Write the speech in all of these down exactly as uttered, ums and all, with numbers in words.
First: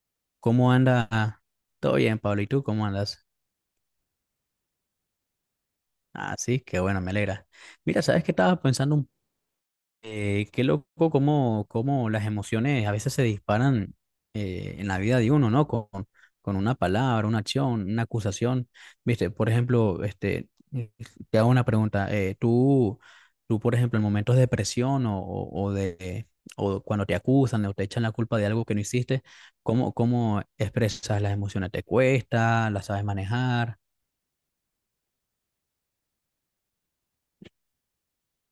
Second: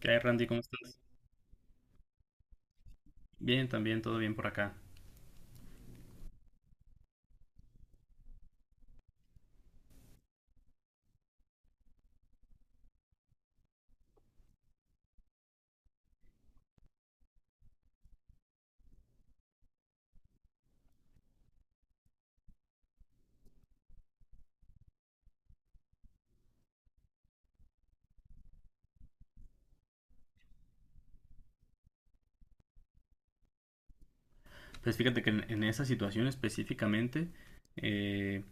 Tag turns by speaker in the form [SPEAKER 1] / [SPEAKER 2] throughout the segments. [SPEAKER 1] ¿Qué hay, Randy? ¿Cómo
[SPEAKER 2] ¿Cómo
[SPEAKER 1] estás?
[SPEAKER 2] anda? Ah, todo bien, Pablo. ¿Y tú cómo andas?
[SPEAKER 1] Bien, también, todo bien por acá.
[SPEAKER 2] Ah, sí, qué bueno, me alegra. Mira, ¿sabes qué estaba pensando? Un Eh, qué loco cómo, cómo las emociones a veces se disparan eh, en la vida de uno, ¿no? Con, con una palabra, una acción, una acusación. Viste, por ejemplo, este, eh, te hago una pregunta. eh, tú, tú, por ejemplo, en momentos de depresión o, o, o de, o cuando te acusan o te echan la culpa de algo que no hiciste, ¿cómo, cómo expresas las emociones? ¿Te cuesta? ¿Las sabes manejar?
[SPEAKER 1] Pues fíjate que en, en esa situación específicamente, eh,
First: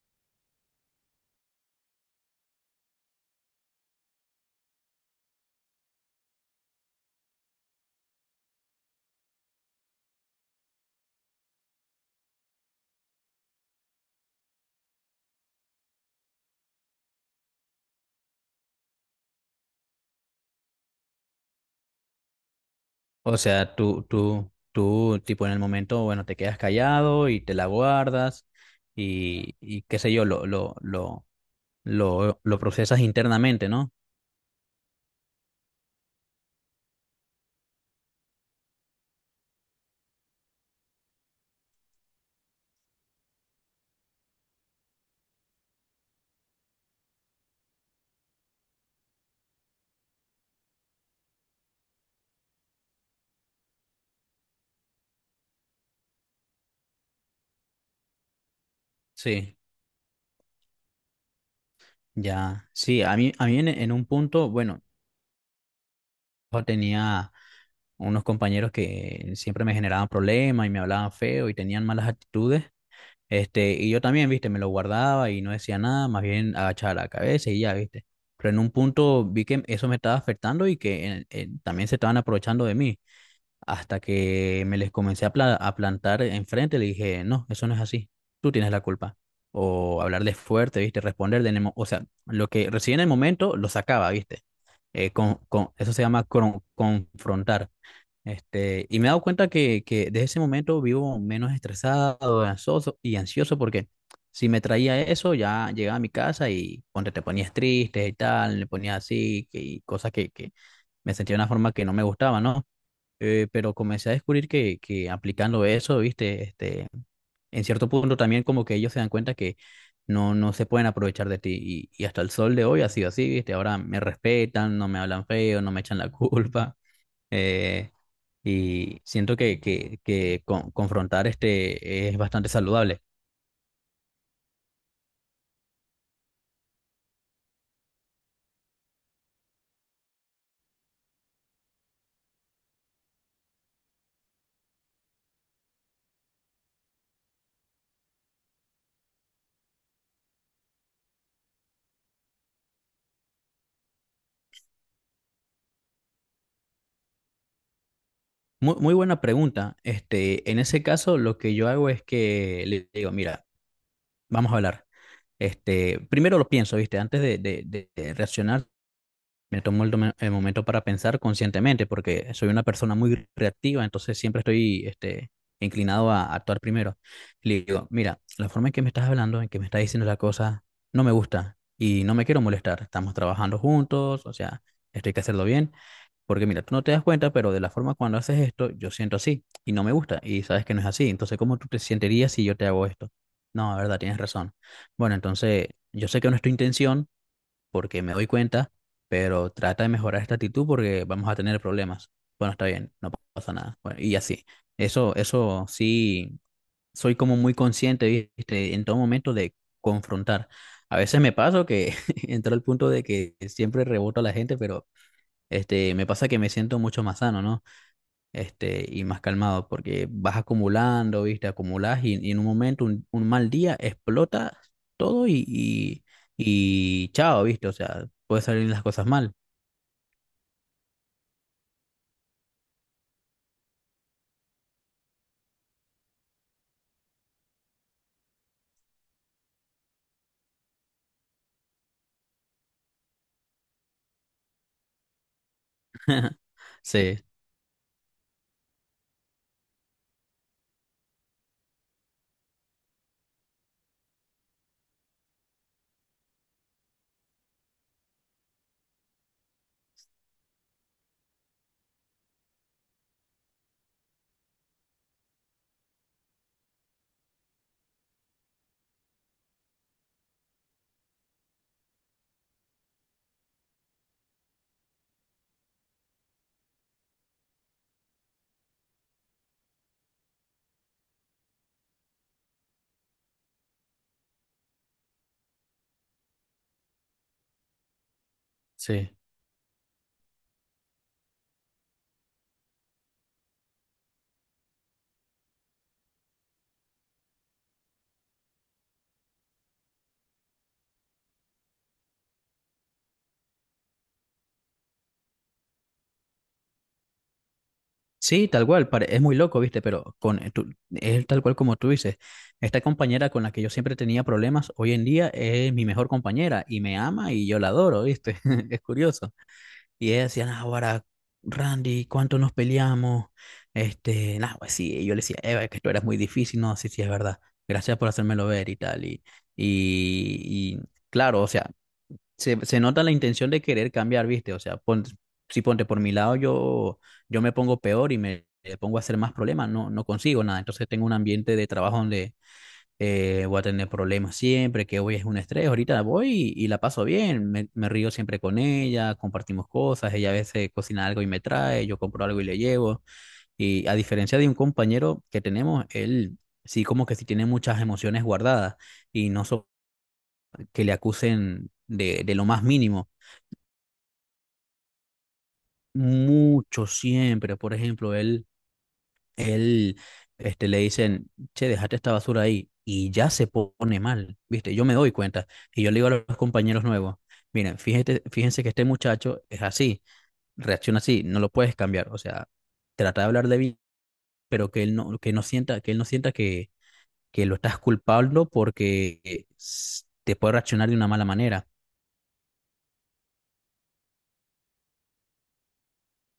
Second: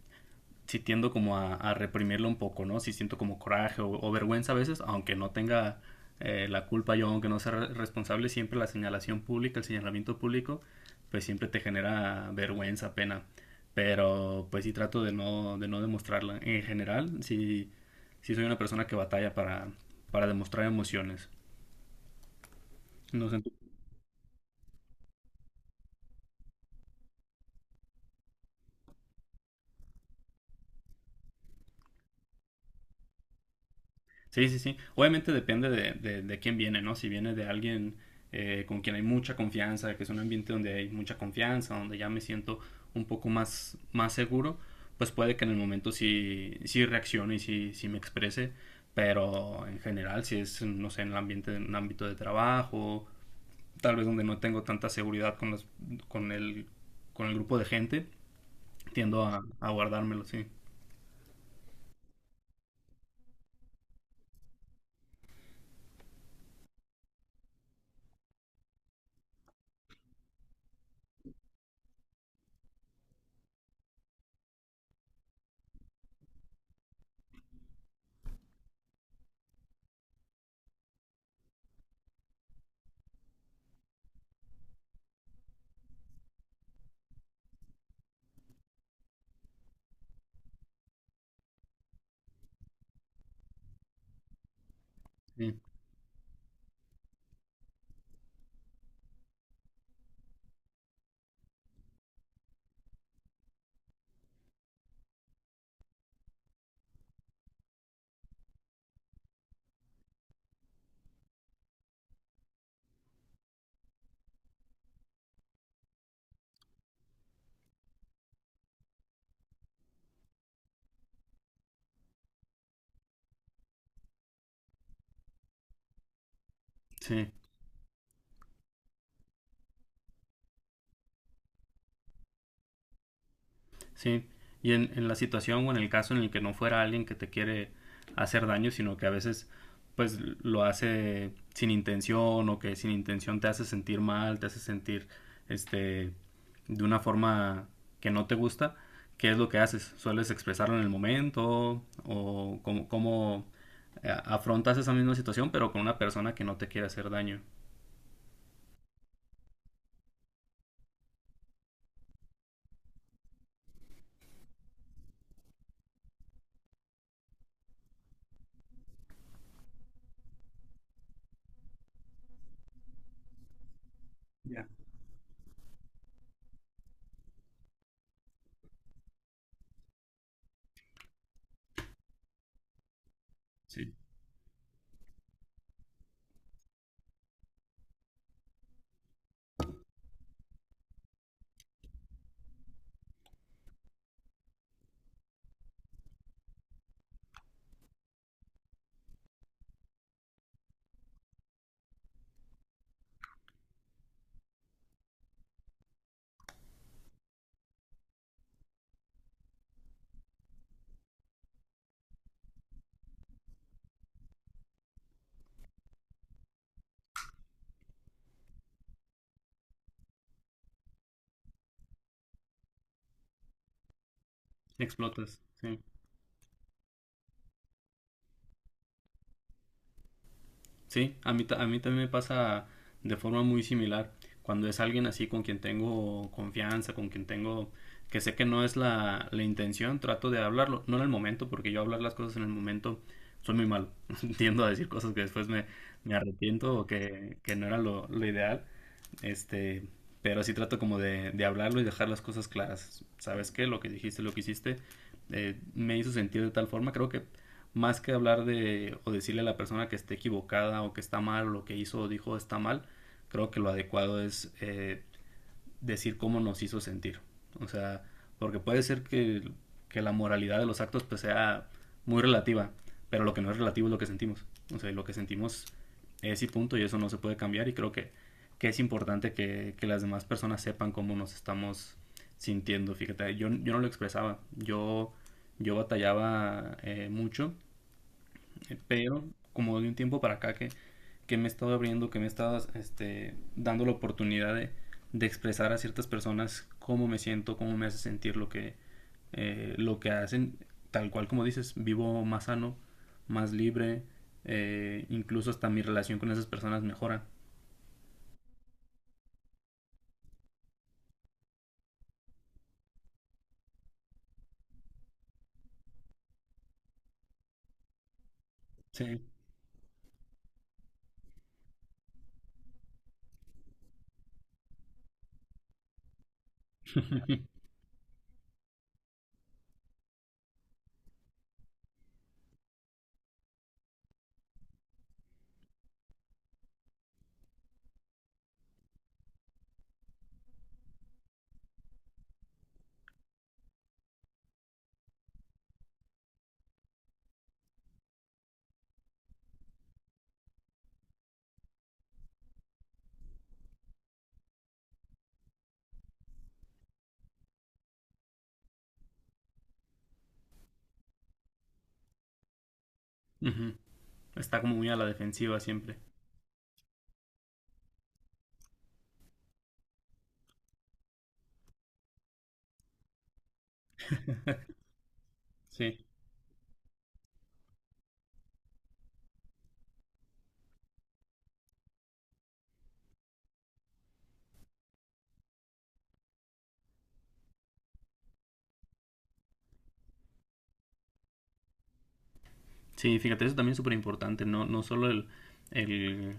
[SPEAKER 1] sí tiendo como a, a reprimirlo un poco, ¿no? Sí siento como coraje o, o vergüenza a veces, aunque no tenga eh, la culpa yo, aunque no sea re- responsable, siempre la señalación pública, el señalamiento público, pues siempre te genera vergüenza, pena. Pero pues sí trato de no, de no demostrarla. En general, sí, sí soy una persona que batalla para, para demostrar emociones.
[SPEAKER 2] O sea, tú, tú, tú, tipo en el momento, bueno, te quedas callado y te la guardas y, y qué sé yo, lo, lo, lo, lo, lo procesas internamente, ¿no?
[SPEAKER 1] Sí, sí, sí. Obviamente depende de, de- de quién viene, ¿no? Si viene de alguien eh, con quien hay mucha confianza, que es un ambiente donde hay mucha confianza, donde ya me siento un poco más, más seguro, pues puede que en el momento sí, sí reaccione y sí, sí me exprese, pero en general, si es, no sé, en el ambiente, en un ámbito de trabajo, tal vez donde no tengo tanta seguridad con los, con el, con el grupo de gente, tiendo a,
[SPEAKER 2] Sí,
[SPEAKER 1] a guardármelo, sí.
[SPEAKER 2] ya, sí. A mí, a mí en, en un punto, bueno, yo tenía unos compañeros que siempre me generaban problemas y me hablaban feo y tenían malas actitudes. Este, y yo también, viste, me lo guardaba y no decía nada, más bien agachaba la cabeza y ya, viste. Pero en un punto vi que eso me estaba afectando y que en- en- también se estaban aprovechando de mí. Hasta que me les comencé a, pla- a plantar enfrente, le dije, no, eso no es así, tú tienes la culpa. O hablarles fuerte, viste, responder de en el mo- o sea, lo que recibí en el momento lo sacaba, viste. Eh, con,
[SPEAKER 1] Sí,
[SPEAKER 2] con, eso se llama cron- confrontar. Este, y me he dado cuenta que, que desde ese momento vivo menos estresado, ansioso y ansioso porque si me traía eso, ya llegaba a mi casa y ponte, te ponías triste y tal, le ponías así que- y cosas que, que me sentía de una forma que no me gustaba, ¿no? Eh, pero comencé a descubrir que, que aplicando eso, viste, este, en cierto punto también como que ellos se dan cuenta que no, no se pueden aprovechar de ti y, y hasta el sol de hoy ha sido así, viste, ahora me respetan, no me hablan feo, no me echan la culpa,
[SPEAKER 1] sí.
[SPEAKER 2] eh, y siento que, que, que con- confrontar este es bastante saludable.
[SPEAKER 1] Sí, y en, en la situación o en el caso en el que no fuera alguien que te quiere hacer daño, sino que a veces pues lo hace sin intención o que sin intención te hace sentir mal, te hace sentir este de una forma que no te gusta, ¿qué es lo que haces? ¿Sueles expresarlo en el momento o cómo, cómo eh, afrontas esa misma situación pero con una persona que no te quiere hacer daño?
[SPEAKER 2] Muy, muy buena pregunta. Este, en ese caso, lo que yo hago es que le digo, mira, vamos a hablar. Este, primero lo pienso, ¿viste? Antes de, de- de- de reaccionar, me tomo el, tome- el momento para pensar conscientemente, porque soy una persona muy reactiva, entonces siempre
[SPEAKER 1] Ya.
[SPEAKER 2] estoy este, inclinado a actuar primero. Le digo, mira, la forma en que me estás hablando, en que me estás diciendo la cosa, no me gusta y no me quiero molestar. Estamos trabajando
[SPEAKER 1] Sí,
[SPEAKER 2] juntos, o sea, esto hay que hacerlo bien, porque mira, tú no te das cuenta, pero de la forma cuando haces esto, yo siento así y no me gusta y sabes que no es así. Entonces, ¿cómo tú te sentirías si yo te hago esto? No, la verdad, tienes razón. Bueno, entonces, yo sé que no es tu intención porque me doy cuenta, pero trata de mejorar esta actitud porque vamos a tener problemas. Bueno, está bien, no pasa nada. Bueno, y así. Eso, eso sí, soy como muy consciente, ¿viste? En todo momento de confrontar. A veces me pasa que entro al punto de que siempre reboto a la gente, pero este, me pasa que me siento mucho más sano, ¿no? Este, y más calmado, porque vas acumulando, ¿viste? Acumulas y, y en un momento, un, un mal día, explota todo
[SPEAKER 1] explotas.
[SPEAKER 2] y,
[SPEAKER 1] Sí.
[SPEAKER 2] y, y chao, ¿viste? O sea, puede salir las cosas mal.
[SPEAKER 1] Sí, a mí, ta- a mí también me pasa de forma muy similar. Cuando es alguien así con quien tengo confianza, con quien tengo que sé que no es la, la intención, trato de hablarlo, no en el momento, porque yo hablar las cosas en el momento soy muy malo. Tiendo a decir cosas que después me, me arrepiento o
[SPEAKER 2] Sí,
[SPEAKER 1] que, que no era lo, lo ideal. Este, pero sí trato como de, de hablarlo y dejar las cosas claras. ¿Sabes qué? Lo que dijiste, lo que hiciste, eh, me hizo sentir de tal forma. Creo que más que hablar de o decirle a la persona que esté equivocada o que está mal o lo que hizo o dijo está mal, creo que lo adecuado es eh, decir cómo nos hizo sentir. O sea, porque puede ser que, que la moralidad de los actos pues sea muy relativa, pero lo que no es relativo es lo que sentimos. O sea, lo que sentimos es y punto y eso no se puede cambiar y creo que, que es importante que, que las demás personas sepan cómo nos estamos sintiendo. Fíjate, yo, yo no lo expresaba, yo, yo batallaba eh, mucho eh,
[SPEAKER 2] sí.
[SPEAKER 1] pero como de un tiempo para acá que, que me he estado abriendo, que me he estado este, dando la oportunidad de, de expresar a ciertas personas cómo me siento, cómo me hace sentir lo que, eh, lo que hacen. Tal cual como dices, vivo más sano, más libre, eh, incluso hasta mi relación con esas personas mejora.
[SPEAKER 2] Sí, tal cual, pare- es muy loco, ¿viste? Pero con, eh, tú- es tal cual como tú dices. Esta compañera con la que yo siempre tenía problemas, hoy en día es mi mejor compañera y me ama y yo la adoro, ¿viste? Es
[SPEAKER 1] Sí.
[SPEAKER 2] curioso. Y ella decía, "No, ahora, Randy, ¿cuánto nos peleamos? Este, nah, pues sí", y yo le decía, "Eva, es que esto era muy difícil, no, sí, sí, es verdad. Gracias por hacérmelo ver" y tal. Y, y, y claro, o sea, se, se nota la intención de querer cambiar, ¿viste? O sea, pon- si ponte por mi lado, yo, yo me pongo peor y me eh, pongo a hacer más problemas, no, no consigo nada. Entonces tengo un ambiente de trabajo donde eh, voy a tener problemas siempre, que hoy es un estrés, ahorita voy y, y la paso bien, me, me río siempre con ella, compartimos cosas, ella a veces cocina algo y me trae, yo compro algo y le llevo, y a diferencia de un compañero que tenemos, él sí como que sí tiene muchas emociones guardadas y no so- que le acusen de, de lo más mínimo.
[SPEAKER 1] Ujú. Está como muy a la defensiva siempre.
[SPEAKER 2] Mucho siempre, por ejemplo, él él este, le dicen, che, dejate esta basura ahí, y ya se pone mal, ¿viste? Yo me doy cuenta, y yo le
[SPEAKER 1] Sí.
[SPEAKER 2] digo a los compañeros nuevos, miren, fíjate, fíjense que este muchacho es así, reacciona así, no lo puedes cambiar, o sea, trata de hablar de bien, pero que él no, que no sienta, que él no sienta que, que lo estás culpando porque eh, s- te puede reaccionar de una mala manera.
[SPEAKER 1] Sí, fíjate, eso también es súper importante, no, no solo el, el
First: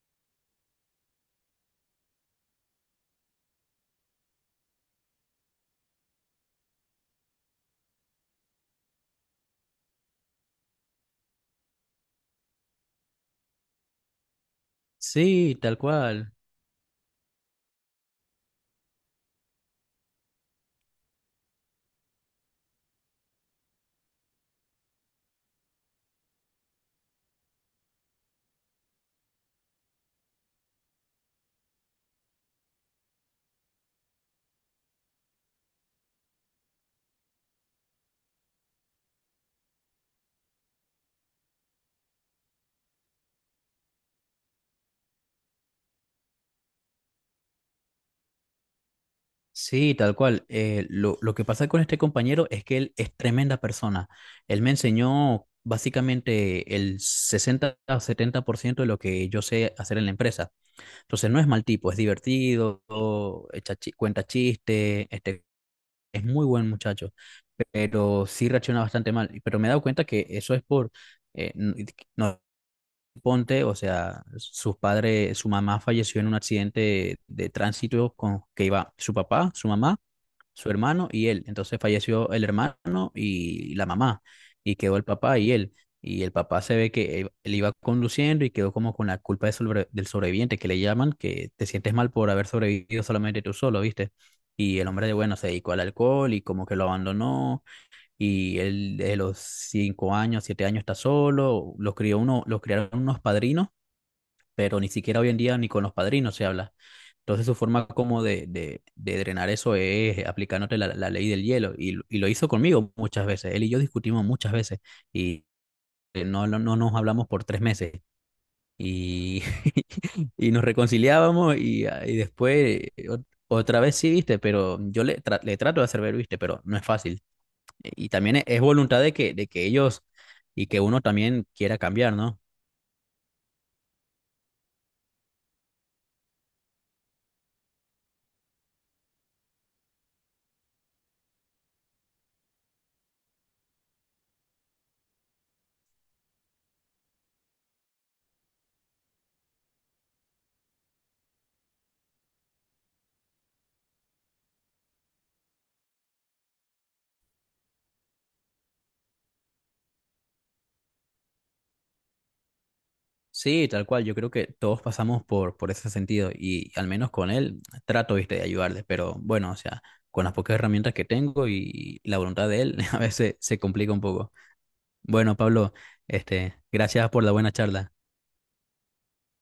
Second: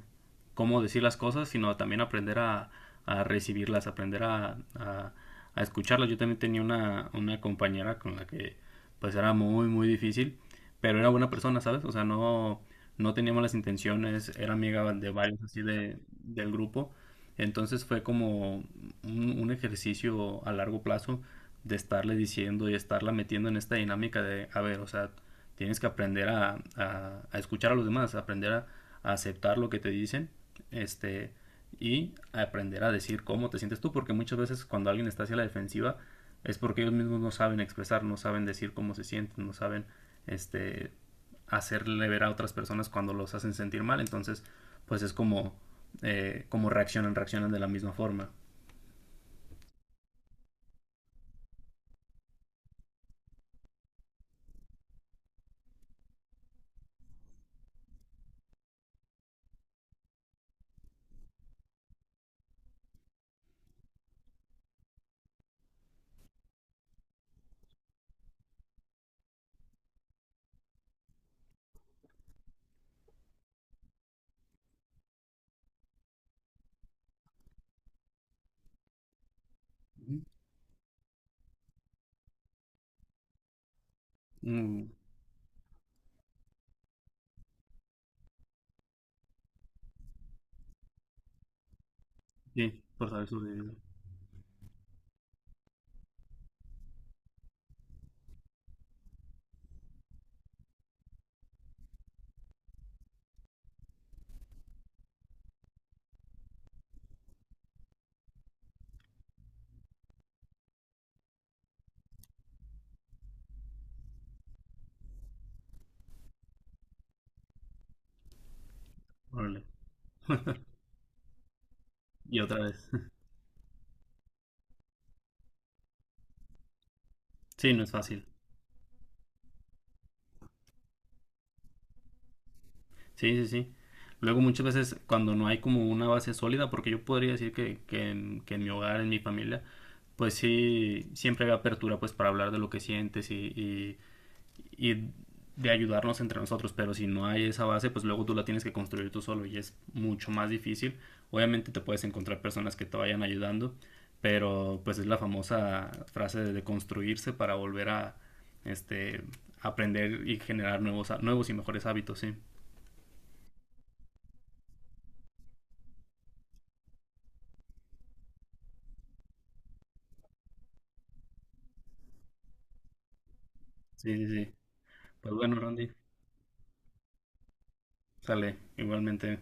[SPEAKER 1] cómo decir las cosas, sino también aprender a, a recibirlas, aprender a, a, a escucharlas. Yo también tenía una, una compañera con la que pues era muy, muy difícil, pero era buena persona, ¿sabes? O sea, no, no tenía malas intenciones, era amiga de varios
[SPEAKER 2] Sí,
[SPEAKER 1] así
[SPEAKER 2] tal
[SPEAKER 1] de,
[SPEAKER 2] cual.
[SPEAKER 1] del grupo. Entonces fue como un, un ejercicio a largo plazo de estarle diciendo y estarla metiendo en esta dinámica de, a ver, o sea, tienes que aprender a, a, a escuchar a los demás, aprender a, a aceptar lo que te dicen este, y aprender a decir cómo te sientes tú, porque muchas veces cuando alguien está hacia la defensiva es porque ellos mismos no saben expresar, no saben decir cómo se sienten, no saben este, hacerle ver a otras personas cuando los hacen sentir mal, entonces pues es como, eh, como reaccionan, reaccionan de la misma forma.
[SPEAKER 2] Sí, tal cual. Eh, lo, lo que pasa con este compañero es que él es tremenda persona. Él me enseñó básicamente el sesenta o setenta por ciento de lo que yo sé hacer en la empresa. Entonces no es mal tipo, es divertido, echa chi- cuenta chiste, este, es muy buen muchacho, pero sí reacciona bastante mal. Pero me he dado cuenta que eso es por, eh, n- no, ponte, o sea, sus padres, su mamá falleció en un accidente de tránsito con que iba su papá, su mamá,
[SPEAKER 1] Ujú.
[SPEAKER 2] su hermano y él. Entonces falleció el hermano y la mamá, y
[SPEAKER 1] Mm,
[SPEAKER 2] quedó el papá y él. Y el papá se ve que él él iba conduciendo y quedó como con la culpa de sobre- del sobreviviente, que le llaman, que te sientes mal por haber
[SPEAKER 1] sí,
[SPEAKER 2] sobrevivido
[SPEAKER 1] por saber
[SPEAKER 2] solamente tú
[SPEAKER 1] sobrevivir.
[SPEAKER 2] solo, ¿viste? Y el hombre de bueno se dedicó al alcohol y como que lo abandonó. Y él de los cinco años, siete años está solo. Los crió uno, los criaron unos padrinos, pero ni siquiera hoy en día ni con los padrinos se habla. Entonces su forma como de, de, de drenar eso es aplicándote la, la ley del hielo y, lo- y lo hizo conmigo muchas veces. Él y yo discutimos muchas veces y eh, no, no, no nos hablamos por tres meses y,
[SPEAKER 1] Órale.
[SPEAKER 2] y nos reconciliábamos y, ah, y
[SPEAKER 1] Y
[SPEAKER 2] después
[SPEAKER 1] otra vez.
[SPEAKER 2] eh, ot- otra vez sí, viste, pero yo le, tra- le trato de hacer ver, viste, pero no es fácil.
[SPEAKER 1] Sí, no es
[SPEAKER 2] Y
[SPEAKER 1] fácil.
[SPEAKER 2] también es, es voluntad de que, de que ellos y que uno también quiera cambiar, ¿no?
[SPEAKER 1] Sí, sí, sí. Luego muchas veces cuando no hay como una base sólida, porque yo podría decir que, que en, que en mi hogar, en mi familia, pues sí, siempre había apertura pues para hablar de lo que sientes y, y, y de ayudarnos entre nosotros, pero si no hay esa base, pues luego tú la tienes que construir tú solo y es mucho más difícil. Obviamente te puedes encontrar personas que te vayan ayudando, pero pues es la famosa frase de de construirse para volver a este aprender y generar nuevos ha- nuevos y mejores hábitos, sí.
[SPEAKER 2] Sí, tal cual. Yo creo que todos pasamos por, por ese sentido y al menos con él trato, viste, de ayudarle. Pero bueno, o sea, con las pocas herramientas que tengo y la voluntad de él, a veces se complica un
[SPEAKER 1] Sí, sí,
[SPEAKER 2] poco.
[SPEAKER 1] sí. Pues
[SPEAKER 2] Bueno,
[SPEAKER 1] bueno,
[SPEAKER 2] Pablo,
[SPEAKER 1] Randy,
[SPEAKER 2] este, gracias por la buena charla.
[SPEAKER 1] sale igualmente.